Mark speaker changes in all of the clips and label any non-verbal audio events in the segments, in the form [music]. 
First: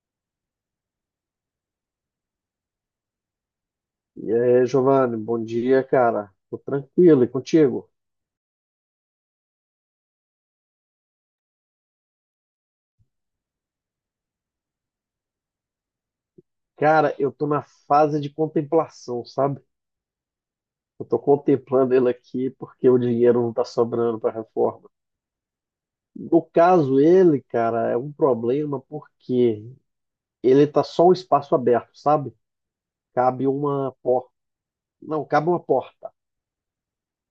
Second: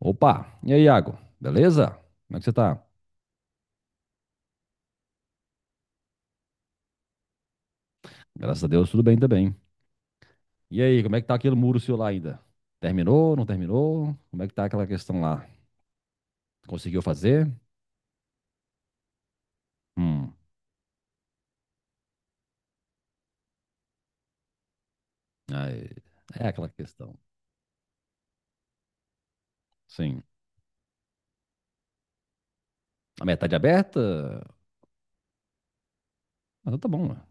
Speaker 1: Opa, e aí, Iago? Beleza? Como é que você tá?
Speaker 2: E aí, Giovanni, bom dia, cara. Tô tranquilo e contigo?
Speaker 1: Graças a Deus, tudo bem também. E aí, como é que tá aquele muro seu lá ainda? Terminou, não terminou? Como é que tá aquela questão lá? Conseguiu
Speaker 2: Cara, eu tô
Speaker 1: fazer?
Speaker 2: na fase de contemplação, sabe?
Speaker 1: Hum.
Speaker 2: Eu tô contemplando ele aqui porque o dinheiro não tá sobrando para reforma.
Speaker 1: Aí,
Speaker 2: No
Speaker 1: é aquela
Speaker 2: caso,
Speaker 1: questão.
Speaker 2: ele, cara, é um problema porque
Speaker 1: Sim.
Speaker 2: ele tá só um espaço aberto, sabe?
Speaker 1: A
Speaker 2: Cabe
Speaker 1: metade
Speaker 2: uma
Speaker 1: aberta?
Speaker 2: porta.
Speaker 1: Ah,
Speaker 2: Não, cabe uma porta.
Speaker 1: então tá bom, né?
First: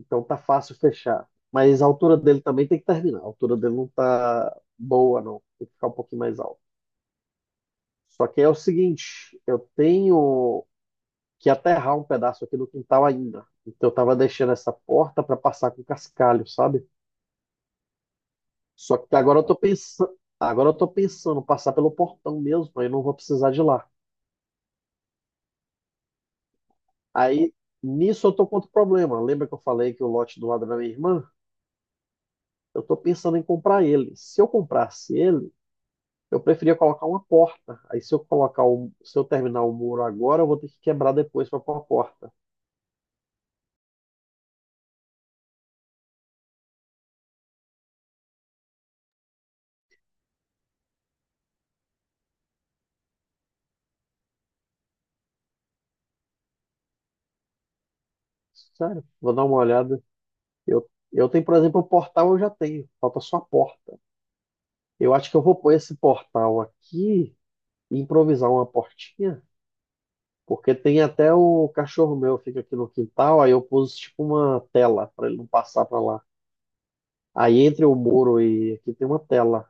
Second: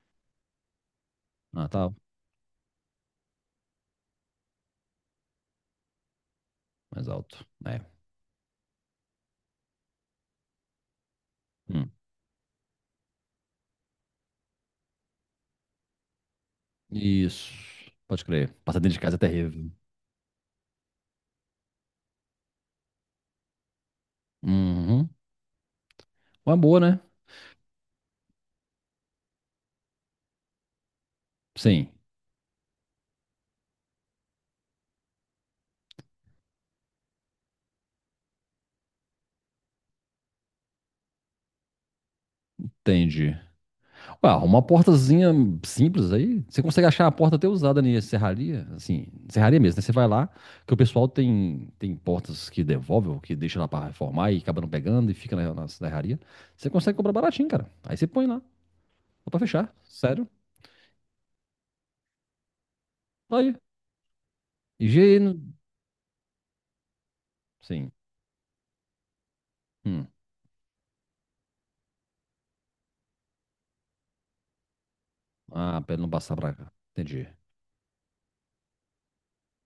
Speaker 2: Então tá fácil fechar.
Speaker 1: Ah,
Speaker 2: Mas a
Speaker 1: tá
Speaker 2: altura dele também tem que terminar. A altura dele não tá boa, não. Tem que ficar um pouquinho mais alto.
Speaker 1: mais alto. É.
Speaker 2: Só que é o seguinte, eu tenho que
Speaker 1: Hum.
Speaker 2: aterrar um pedaço aqui do quintal ainda. Então eu tava deixando essa porta para passar com cascalho, sabe?
Speaker 1: Isso. Pode crer. Passar dentro
Speaker 2: Só
Speaker 1: de
Speaker 2: que
Speaker 1: casa é
Speaker 2: agora eu tô
Speaker 1: terrível.
Speaker 2: pensando, agora eu tô pensando em passar pelo portão mesmo, aí não vou precisar de lá.
Speaker 1: Uhum. Uma boa, né?
Speaker 2: Aí nisso eu tô com outro problema. Lembra que eu falei que o lote do lado da minha irmã?
Speaker 1: Sim.
Speaker 2: Eu tô pensando em comprar ele. Se eu comprasse ele, eu preferia colocar uma porta. Aí se eu colocar o, se eu terminar o muro agora, eu vou ter que quebrar depois para pôr a porta.
Speaker 1: Entendi. Pá, uma portazinha simples aí, você consegue achar a porta até usada na serraria, assim, serraria mesmo, né? Você vai lá, que o pessoal tem portas que devolve ou que deixa lá pra reformar e acaba não pegando e fica na serraria. Você consegue comprar baratinho, cara. Aí você põe lá,
Speaker 2: Sério,
Speaker 1: só
Speaker 2: vou
Speaker 1: pra
Speaker 2: dar uma
Speaker 1: fechar,
Speaker 2: olhada.
Speaker 1: sério.
Speaker 2: Eu tenho, por exemplo, o portal eu já tenho, falta só a
Speaker 1: Tá. Aí,
Speaker 2: porta. Eu acho
Speaker 1: higiene,
Speaker 2: que eu vou pôr esse portal aqui
Speaker 1: sim.
Speaker 2: e improvisar uma portinha,
Speaker 1: Hum.
Speaker 2: porque tem até o cachorro meu fica aqui no quintal, aí eu pus tipo uma tela para ele não passar
Speaker 1: Ah, pra
Speaker 2: para
Speaker 1: ele não
Speaker 2: lá.
Speaker 1: passar pra cá. Entendi.
Speaker 2: Aí entre o muro e aqui tem uma tela.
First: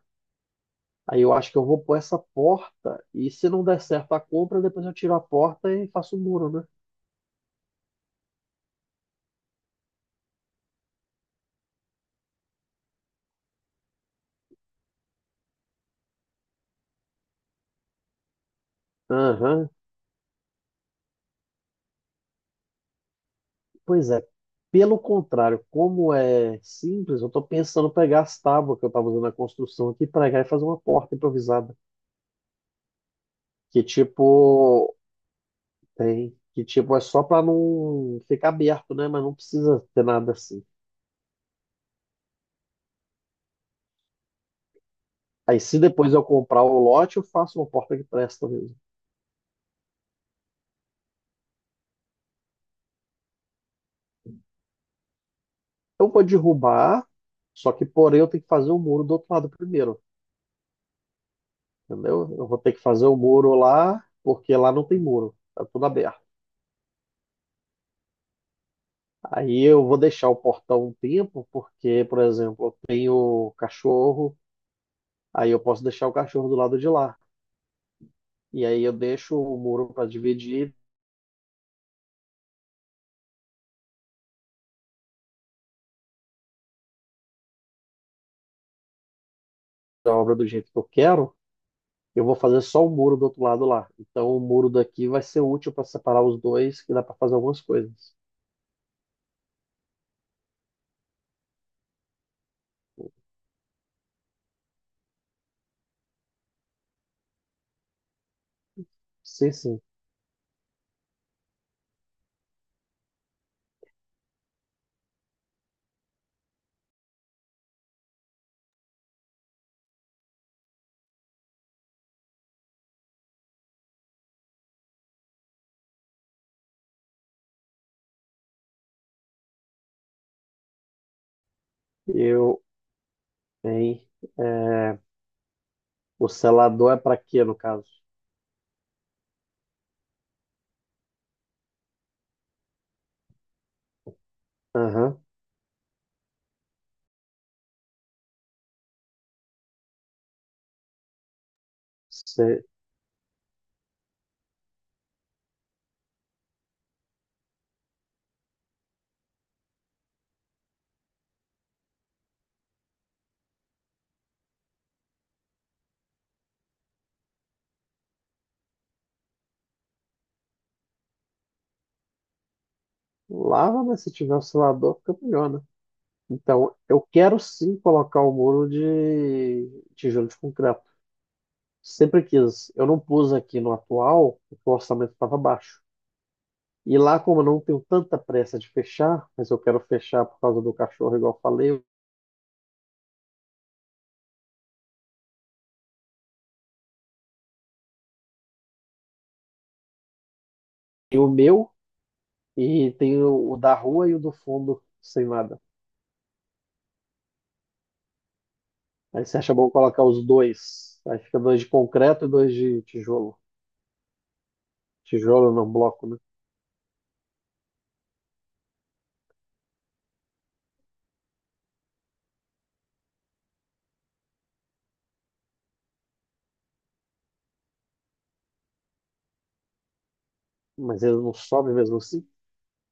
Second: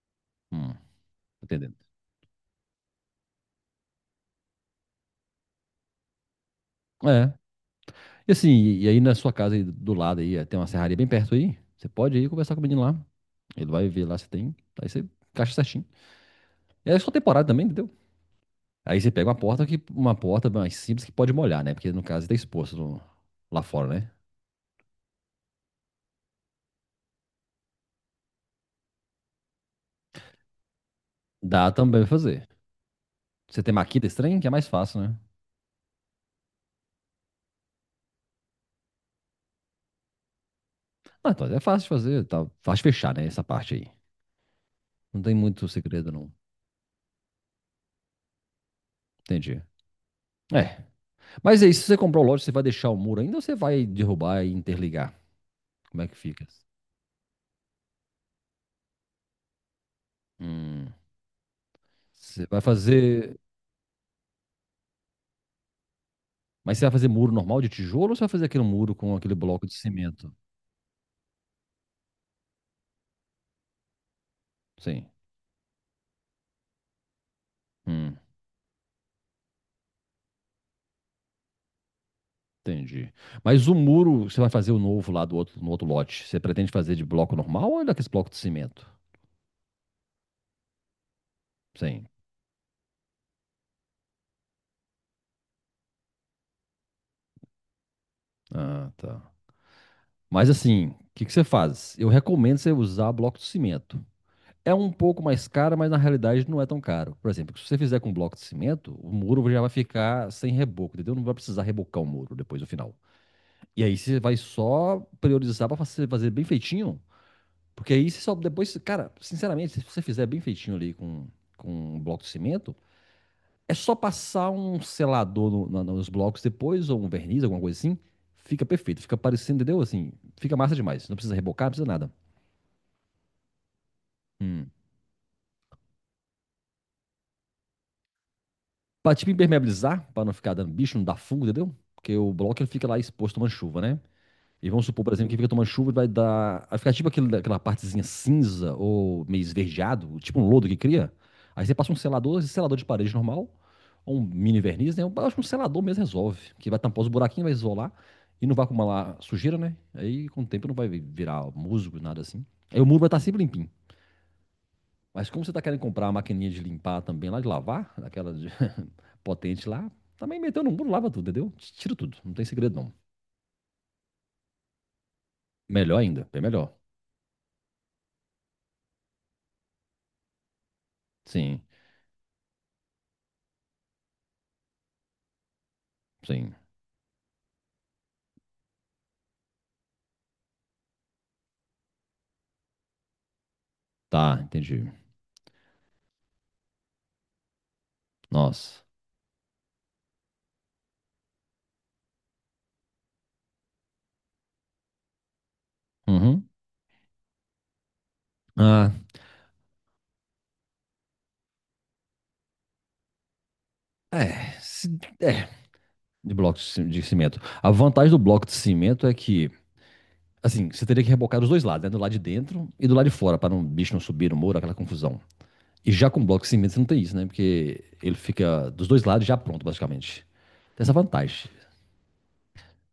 Speaker 1: Hum. Tô
Speaker 2: Aí eu acho que eu
Speaker 1: entendendo.
Speaker 2: vou pôr essa porta e se não der certo a compra, depois eu tiro a porta e faço o muro, né?
Speaker 1: É, e assim, e aí na sua casa aí do lado aí, tem uma serraria bem perto aí, você pode ir conversar com o menino lá, ele vai ver lá se tem, aí você encaixa certinho. É só temporada também, entendeu? Aí você pega uma porta
Speaker 2: Aham,
Speaker 1: mais simples que pode molhar, né? Porque no caso tá exposto lá fora, né?
Speaker 2: pois é. Pelo contrário, como é simples, eu estou pensando em pegar as tábuas que eu estava usando na construção aqui, pregar e fazer uma porta
Speaker 1: Dá
Speaker 2: improvisada.
Speaker 1: também pra fazer. Você tem
Speaker 2: Que
Speaker 1: maquita
Speaker 2: tipo,
Speaker 1: estranha, que é mais fácil, né?
Speaker 2: tem. Que tipo, é só pra não ficar aberto, né? Mas não precisa ter nada assim.
Speaker 1: Ah, então é fácil de fazer, tá fácil de fechar, né? Essa parte aí. Não tem
Speaker 2: Aí
Speaker 1: muito
Speaker 2: se
Speaker 1: segredo,
Speaker 2: depois eu
Speaker 1: não.
Speaker 2: comprar o lote, eu faço uma porta que presta mesmo.
Speaker 1: Entendi. É. Mas é isso, se você comprou o lote, você vai deixar o muro ainda ou você vai derrubar e interligar? Como é
Speaker 2: Eu
Speaker 1: que
Speaker 2: vou
Speaker 1: fica?
Speaker 2: derrubar, só que porém eu tenho que fazer o muro do outro lado primeiro,
Speaker 1: Hum.
Speaker 2: entendeu?
Speaker 1: Você
Speaker 2: Eu vou
Speaker 1: vai
Speaker 2: ter que fazer o
Speaker 1: fazer.
Speaker 2: muro lá, porque lá não tem muro, tá tudo aberto.
Speaker 1: Mas você vai fazer muro normal de tijolo ou você vai fazer aquele muro com aquele
Speaker 2: Aí
Speaker 1: bloco de
Speaker 2: eu vou deixar
Speaker 1: cimento?
Speaker 2: o portão um tempo, porque, por exemplo, eu tenho cachorro,
Speaker 1: Sim.
Speaker 2: aí eu posso deixar o cachorro do lado de lá.
Speaker 1: Hum.
Speaker 2: E aí eu deixo o muro para dividir
Speaker 1: Entendi. Mas o muro, você vai fazer o novo lá do outro, no outro lote, você pretende fazer de bloco normal ou é daqueles blocos de cimento?
Speaker 2: a obra do jeito que eu quero,
Speaker 1: Sim.
Speaker 2: eu vou fazer só o muro do outro lado lá. Então o muro daqui vai ser útil para separar os dois, que dá para fazer algumas coisas.
Speaker 1: Ah, tá. Mas assim, o que que você faz? Eu recomendo você usar bloco de cimento. É um pouco mais caro, mas na realidade não é tão caro. Por exemplo, se você fizer com bloco de cimento, o muro
Speaker 2: Sim,
Speaker 1: já vai
Speaker 2: sim.
Speaker 1: ficar sem reboco, entendeu? Não vai precisar rebocar o muro depois no final. E aí você vai só priorizar para fazer bem feitinho, porque aí você só depois, cara, sinceramente, se você fizer bem feitinho ali com um bloco de cimento, é só passar um selador nos blocos depois, ou um verniz, alguma coisa assim. Fica perfeito. Fica parecendo, entendeu? Assim, fica massa demais. Não precisa rebocar, não precisa nada.
Speaker 2: Eu, hein?
Speaker 1: Hum.
Speaker 2: É, o selador é para quê, no caso?
Speaker 1: Pra tipo impermeabilizar, pra não ficar dando bicho, não dar fungo, entendeu? Porque o bloco ele fica lá exposto tomando chuva, né? E vamos supor, por
Speaker 2: Aham.
Speaker 1: exemplo, que fica tomando chuva e vai dar. Vai ficar tipo aquela partezinha cinza ou meio esverdeado, tipo um lodo que cria. Aí você passa um selador, esse
Speaker 2: Você
Speaker 1: selador de parede normal, um mini verniz, né? Eu acho que um selador mesmo resolve. Que vai tampar os buraquinhos, vai isolar e não vai acumular sujeira, né? Aí com o tempo não vai virar musgo, nada assim. Aí o muro vai estar sempre limpinho. Mas como você tá querendo comprar a maquininha de limpar também lá, de lavar, aquela [laughs] potente lá, também meteu no muro, lava tudo, entendeu? Tira tudo, não tem segredo não.
Speaker 2: lava, mas se tiver o selador, fica melhor, né?
Speaker 1: Melhor ainda, bem
Speaker 2: Então,
Speaker 1: melhor.
Speaker 2: eu quero sim colocar o muro de tijolo de concreto.
Speaker 1: Sim,
Speaker 2: Sempre quis. Eu não pus aqui no atual, porque o orçamento estava baixo.
Speaker 1: sim.
Speaker 2: E lá, como eu não tenho tanta pressa de fechar, mas eu quero fechar por causa do cachorro, igual eu falei,
Speaker 1: Tá, entendi. Nossa.
Speaker 2: tem o meu e tem o da rua e o do fundo sem nada.
Speaker 1: Uhum. Ah,
Speaker 2: Aí você acha bom colocar os dois. Aí fica dois de concreto e dois de tijolo.
Speaker 1: é, é,
Speaker 2: Tijolo não bloco, né?
Speaker 1: de bloco de de cimento. A vantagem do bloco de cimento é que, assim, você teria que rebocar dos dois lados, né? Do lado de dentro e do lado de fora, para o bicho não subir no muro, aquela confusão. E já com bloco de cimento você não tem isso, né? Porque ele fica dos dois lados já pronto, basicamente. Tem essa
Speaker 2: Mas eles não
Speaker 1: vantagem.
Speaker 2: sobem mesmo assim.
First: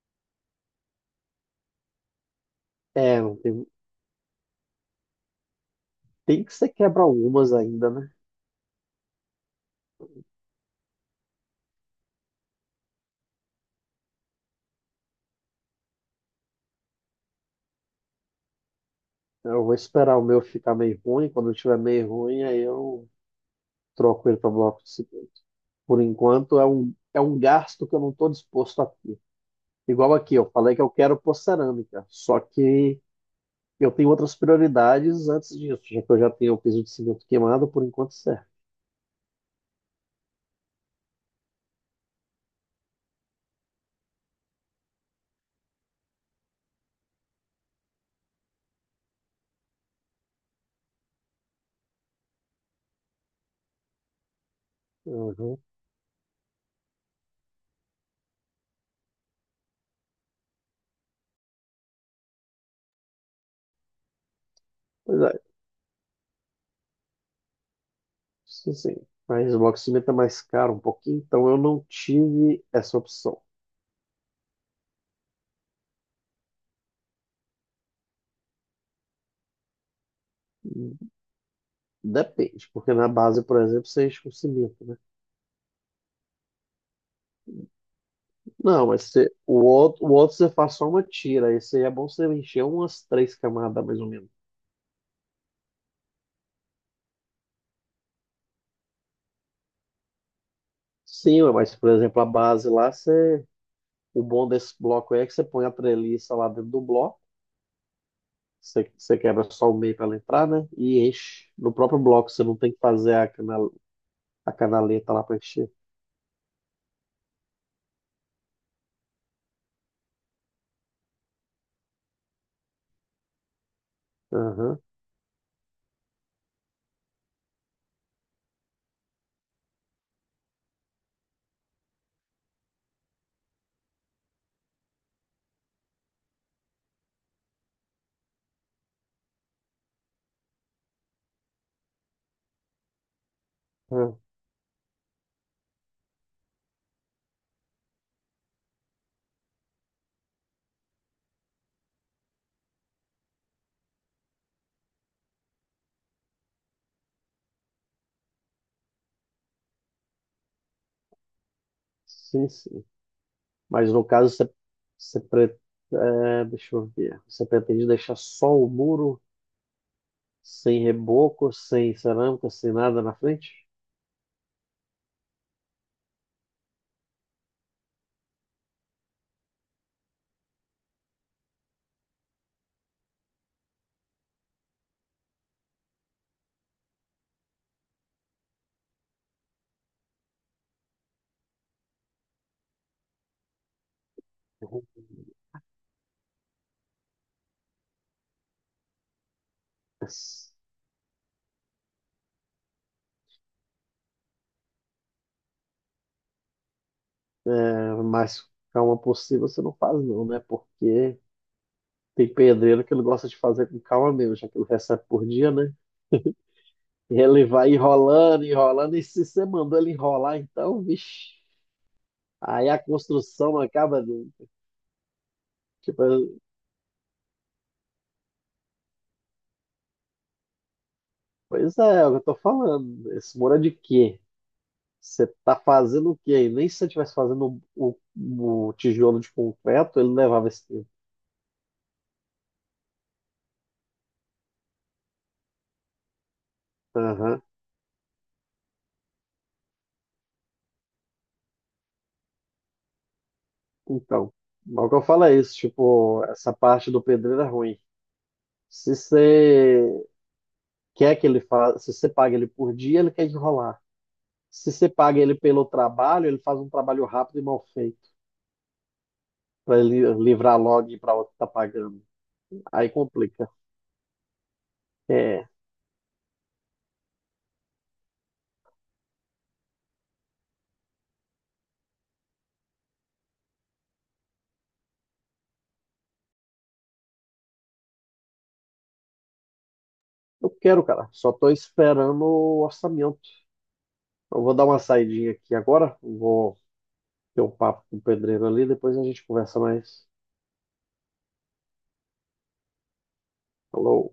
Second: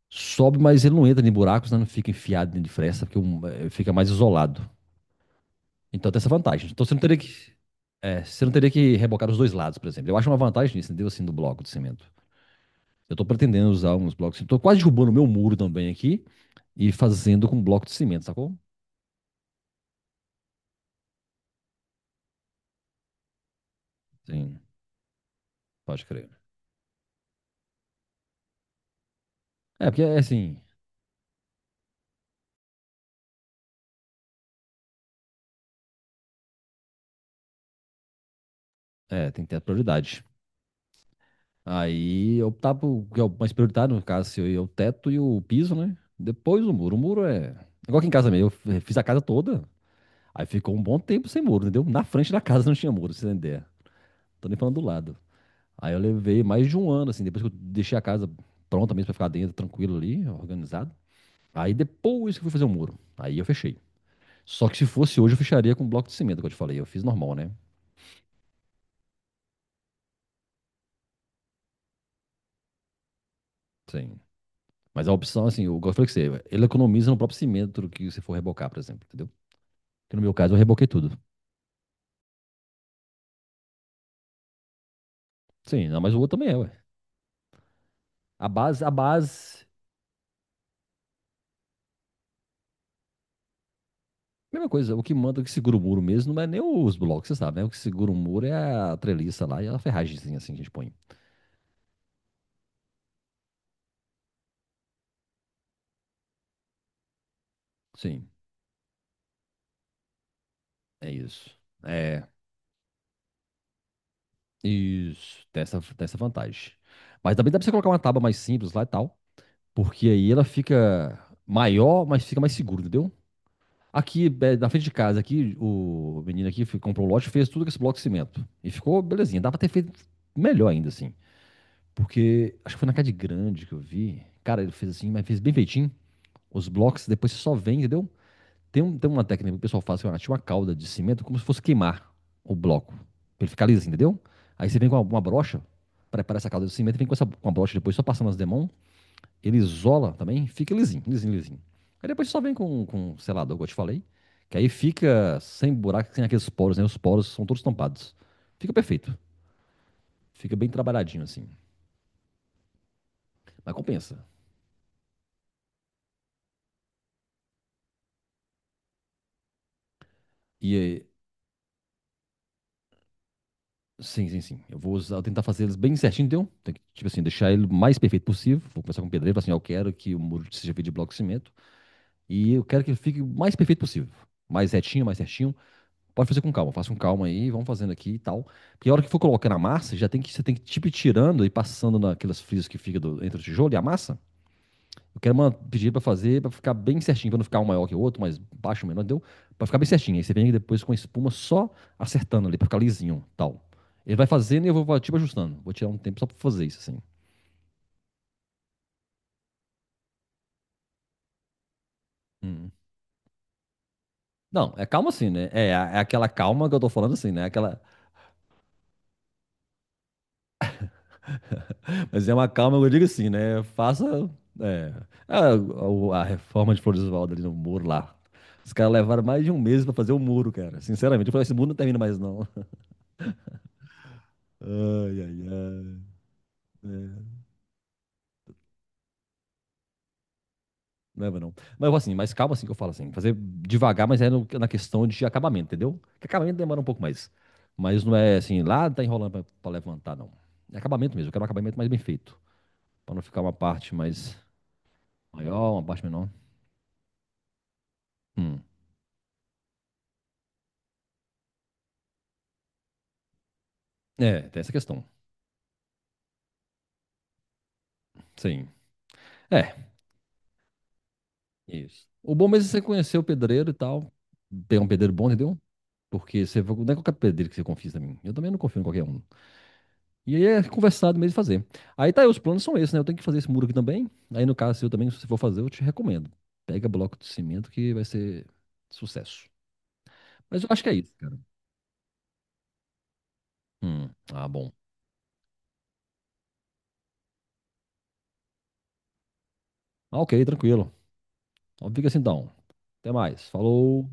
Speaker 1: Sobe, mas ele não entra em buracos, né? Não fica enfiado dentro de fresta, porque
Speaker 2: É, não tem,
Speaker 1: fica mais isolado. Então tem essa
Speaker 2: tem que você
Speaker 1: vantagem. Então você não
Speaker 2: quebra
Speaker 1: teria
Speaker 2: algumas
Speaker 1: que.
Speaker 2: ainda, né?
Speaker 1: Você não teria que rebocar dos dois lados, por exemplo. Eu acho uma vantagem nisso, entendeu? Assim, do bloco de cimento. Eu tô pretendendo usar uns blocos de cimento. Tô quase derrubando o meu muro também aqui e fazendo com bloco de cimento, sacou?
Speaker 2: Eu vou esperar o meu ficar meio ruim. Quando tiver meio ruim, aí eu troco ele para
Speaker 1: Sim,
Speaker 2: bloco de cimento. Por
Speaker 1: pode crer.
Speaker 2: enquanto, é um gasto que eu não estou disposto a ter.
Speaker 1: É, porque
Speaker 2: Igual
Speaker 1: é
Speaker 2: aqui, eu
Speaker 1: assim,
Speaker 2: falei que eu quero pôr cerâmica, só que eu tenho outras prioridades antes disso, já que eu já tenho o piso de cimento queimado, por enquanto serve.
Speaker 1: tem que ter a prioridade. Aí optar por, que é o mais prioritário, no caso, se eu ia o teto e o piso, né? Depois o muro. O muro é. Igual aqui em casa mesmo, eu fiz a casa toda, aí ficou um bom tempo sem muro, entendeu? Na frente da casa não tinha muro, você entender. Tô nem falando do lado.
Speaker 2: Uhum.
Speaker 1: Aí eu levei mais de um ano, assim, depois que eu deixei a casa pronta mesmo pra ficar dentro, tranquilo ali, organizado. Aí depois que eu fui fazer o muro. Aí eu fechei. Só que se fosse
Speaker 2: Pois é,
Speaker 1: hoje, eu fecharia com bloco de cimento, que eu te falei. Eu fiz normal, né?
Speaker 2: sim, sim. Mas o bloco de cimento é mais caro um pouquinho, então eu não tive essa opção.
Speaker 1: Sim. Mas a opção, assim, eu gosto que você, ele economiza no próprio cimento que você for rebocar, por exemplo, entendeu? Que no meu caso eu reboquei tudo.
Speaker 2: Depende, porque na base, por exemplo, você enche com cimento, né?
Speaker 1: Sim, não, mas o outro também é, ué. A base,
Speaker 2: Não,
Speaker 1: a
Speaker 2: mas você,
Speaker 1: base,
Speaker 2: o outro você faz só uma tira, esse aí é bom você encher umas três camadas, mais ou menos.
Speaker 1: mesma coisa, o que manda, o que segura o muro mesmo, não é nem os blocos, você sabe, né? O que segura o muro é a treliça lá e a ferragemzinha assim que a gente põe.
Speaker 2: Sim, mas, por exemplo, a base lá, você, o bom desse bloco é que você põe a treliça lá dentro do bloco.
Speaker 1: Sim,
Speaker 2: Você, você quebra só o meio para ela entrar, né? E
Speaker 1: é
Speaker 2: enche
Speaker 1: isso.
Speaker 2: no próprio
Speaker 1: É,
Speaker 2: bloco. Você não tem que fazer a, canal, a canaleta lá para
Speaker 1: isso, tem
Speaker 2: encher.
Speaker 1: essa, tem essa vantagem. Mas também dá pra você colocar uma tábua mais simples lá e tal, porque aí ela fica maior, mas fica mais seguro, entendeu? Aqui, na
Speaker 2: Aham.
Speaker 1: frente de casa, aqui, o menino aqui comprou um lote, fez tudo com esse bloco de cimento. E ficou belezinha. Dá pra ter feito melhor ainda, assim. Porque acho que foi na Cade Grande que eu vi. Cara, ele fez assim, mas fez bem feitinho. Os blocos, depois você só vem, entendeu? Tem uma técnica que o pessoal faz, que é uma calda de cimento, como se fosse queimar o bloco. Pra ele ficar liso,
Speaker 2: Ah,
Speaker 1: entendeu? Aí você vem com uma brocha, prepara essa calda de cimento e vem com a brocha depois, só passando as demãos ele isola também, fica lisinho, lisinho, lisinho. Aí depois só vem com selador, como eu te falei, que aí fica sem buraco, sem aqueles poros, né? Os poros são todos tampados. Fica perfeito, fica bem trabalhadinho assim,
Speaker 2: sim, sim.
Speaker 1: mas
Speaker 2: Mas no
Speaker 1: compensa.
Speaker 2: caso, você, você pre- é, deixa eu ver. Você pretende deixar só o muro,
Speaker 1: E
Speaker 2: sem reboco, sem cerâmica, sem nada na frente?
Speaker 1: sim, sim, sim, eu vou tentar fazer eles bem certinho, entendeu? Tem que, tipo assim, deixar ele o mais perfeito possível. Vou conversar com o pedreiro, falar assim, ó, eu quero que o muro seja feito de bloco de cimento e eu quero que ele fique o mais perfeito possível. Mais retinho, mais certinho. Pode fazer com calma, faça com calma aí, vamos fazendo aqui e tal. Porque a hora que for colocando a massa, já tem que, você tem que tipo ir tirando e passando naquelas frisas que fica entre o tijolo e a massa.
Speaker 2: Uhum.
Speaker 1: Eu quero pedir para fazer, para ficar bem certinho, para não ficar um maior que o outro, mas baixo, menor, deu? Para ficar bem certinho. Aí você vem depois com a espuma só acertando ali, para ficar lisinho, tal. Ele vai fazendo e eu vou tipo ajustando. Vou tirar um tempo só para fazer isso assim.
Speaker 2: É, mas calma possível você não faz, não, né? Porque tem
Speaker 1: Hum.
Speaker 2: pedreiro que ele gosta de fazer com calma mesmo, já que ele
Speaker 1: Não, é
Speaker 2: recebe
Speaker 1: calma
Speaker 2: por
Speaker 1: assim, né?
Speaker 2: dia,
Speaker 1: É,
Speaker 2: né?
Speaker 1: é aquela calma que eu tô falando
Speaker 2: E
Speaker 1: assim,
Speaker 2: ele
Speaker 1: né?
Speaker 2: vai
Speaker 1: Aquela.
Speaker 2: enrolando, enrolando, e se você mandou ele enrolar, então, vixe,
Speaker 1: Mas é uma
Speaker 2: aí
Speaker 1: calma,
Speaker 2: a
Speaker 1: eu digo assim,
Speaker 2: construção não
Speaker 1: né?
Speaker 2: acaba
Speaker 1: Faça.
Speaker 2: nunca.
Speaker 1: É a, a
Speaker 2: Tipo,
Speaker 1: reforma de Floridsvaldo ali no muro lá. Os caras levaram mais de um mês pra fazer o muro, cara. Sinceramente, eu falei, esse muro não
Speaker 2: pois é,
Speaker 1: termina
Speaker 2: é o que
Speaker 1: mais,
Speaker 2: eu tô
Speaker 1: não. [laughs]
Speaker 2: falando. Esse muro é de quê?
Speaker 1: Ai,
Speaker 2: Você
Speaker 1: ai,
Speaker 2: tá
Speaker 1: ai.
Speaker 2: fazendo o quê? E nem se você estivesse
Speaker 1: É,
Speaker 2: fazendo o tijolo de concreto, ele levava esse tempo.
Speaker 1: não é, não. Mas assim, mais calma assim que eu falo assim. Fazer devagar, mas é na questão de acabamento, entendeu? Que acabamento demora um pouco mais.
Speaker 2: Aham.
Speaker 1: Mas não é assim, lá tá enrolando pra levantar, não. É acabamento mesmo, eu quero um acabamento mais bem feito. Pra não ficar uma parte
Speaker 2: Então,
Speaker 1: mais
Speaker 2: logo que eu falo é isso,
Speaker 1: maior, uma parte
Speaker 2: tipo,
Speaker 1: menor.
Speaker 2: essa parte do pedreiro é ruim.
Speaker 1: Hum.
Speaker 2: Se você quer que ele faça, se você paga ele por dia, ele quer enrolar.
Speaker 1: É, tem
Speaker 2: Se
Speaker 1: essa
Speaker 2: você
Speaker 1: questão.
Speaker 2: paga ele pelo trabalho, ele faz um trabalho rápido e mal feito.
Speaker 1: Sim. É,
Speaker 2: Para livrar logo e para outro que tá pagando.
Speaker 1: isso. O bom mesmo é você
Speaker 2: Aí
Speaker 1: conhecer o
Speaker 2: complica.
Speaker 1: pedreiro e tal. Pegar um pedreiro bom,
Speaker 2: É,
Speaker 1: entendeu? Porque você não é qualquer pedreiro que você confia também. Eu também não confio em qualquer um. E aí é conversado mesmo e fazer. Aí tá aí, os planos são esses, né? Eu tenho que fazer esse muro aqui também. Aí no caso seu também, se você for fazer, eu te recomendo. Pega bloco de cimento que vai ser sucesso.
Speaker 2: eu
Speaker 1: Mas eu acho
Speaker 2: quero,
Speaker 1: que é
Speaker 2: cara.
Speaker 1: isso,
Speaker 2: Só
Speaker 1: cara.
Speaker 2: tô esperando o orçamento. Eu
Speaker 1: Ah,
Speaker 2: vou dar
Speaker 1: bom.
Speaker 2: uma saidinha aqui agora. Vou ter um papo com o pedreiro ali, depois a gente conversa mais.
Speaker 1: Ah, ok, tranquilo. Então fica assim então. Até mais.
Speaker 2: Falou.
Speaker 1: Falou.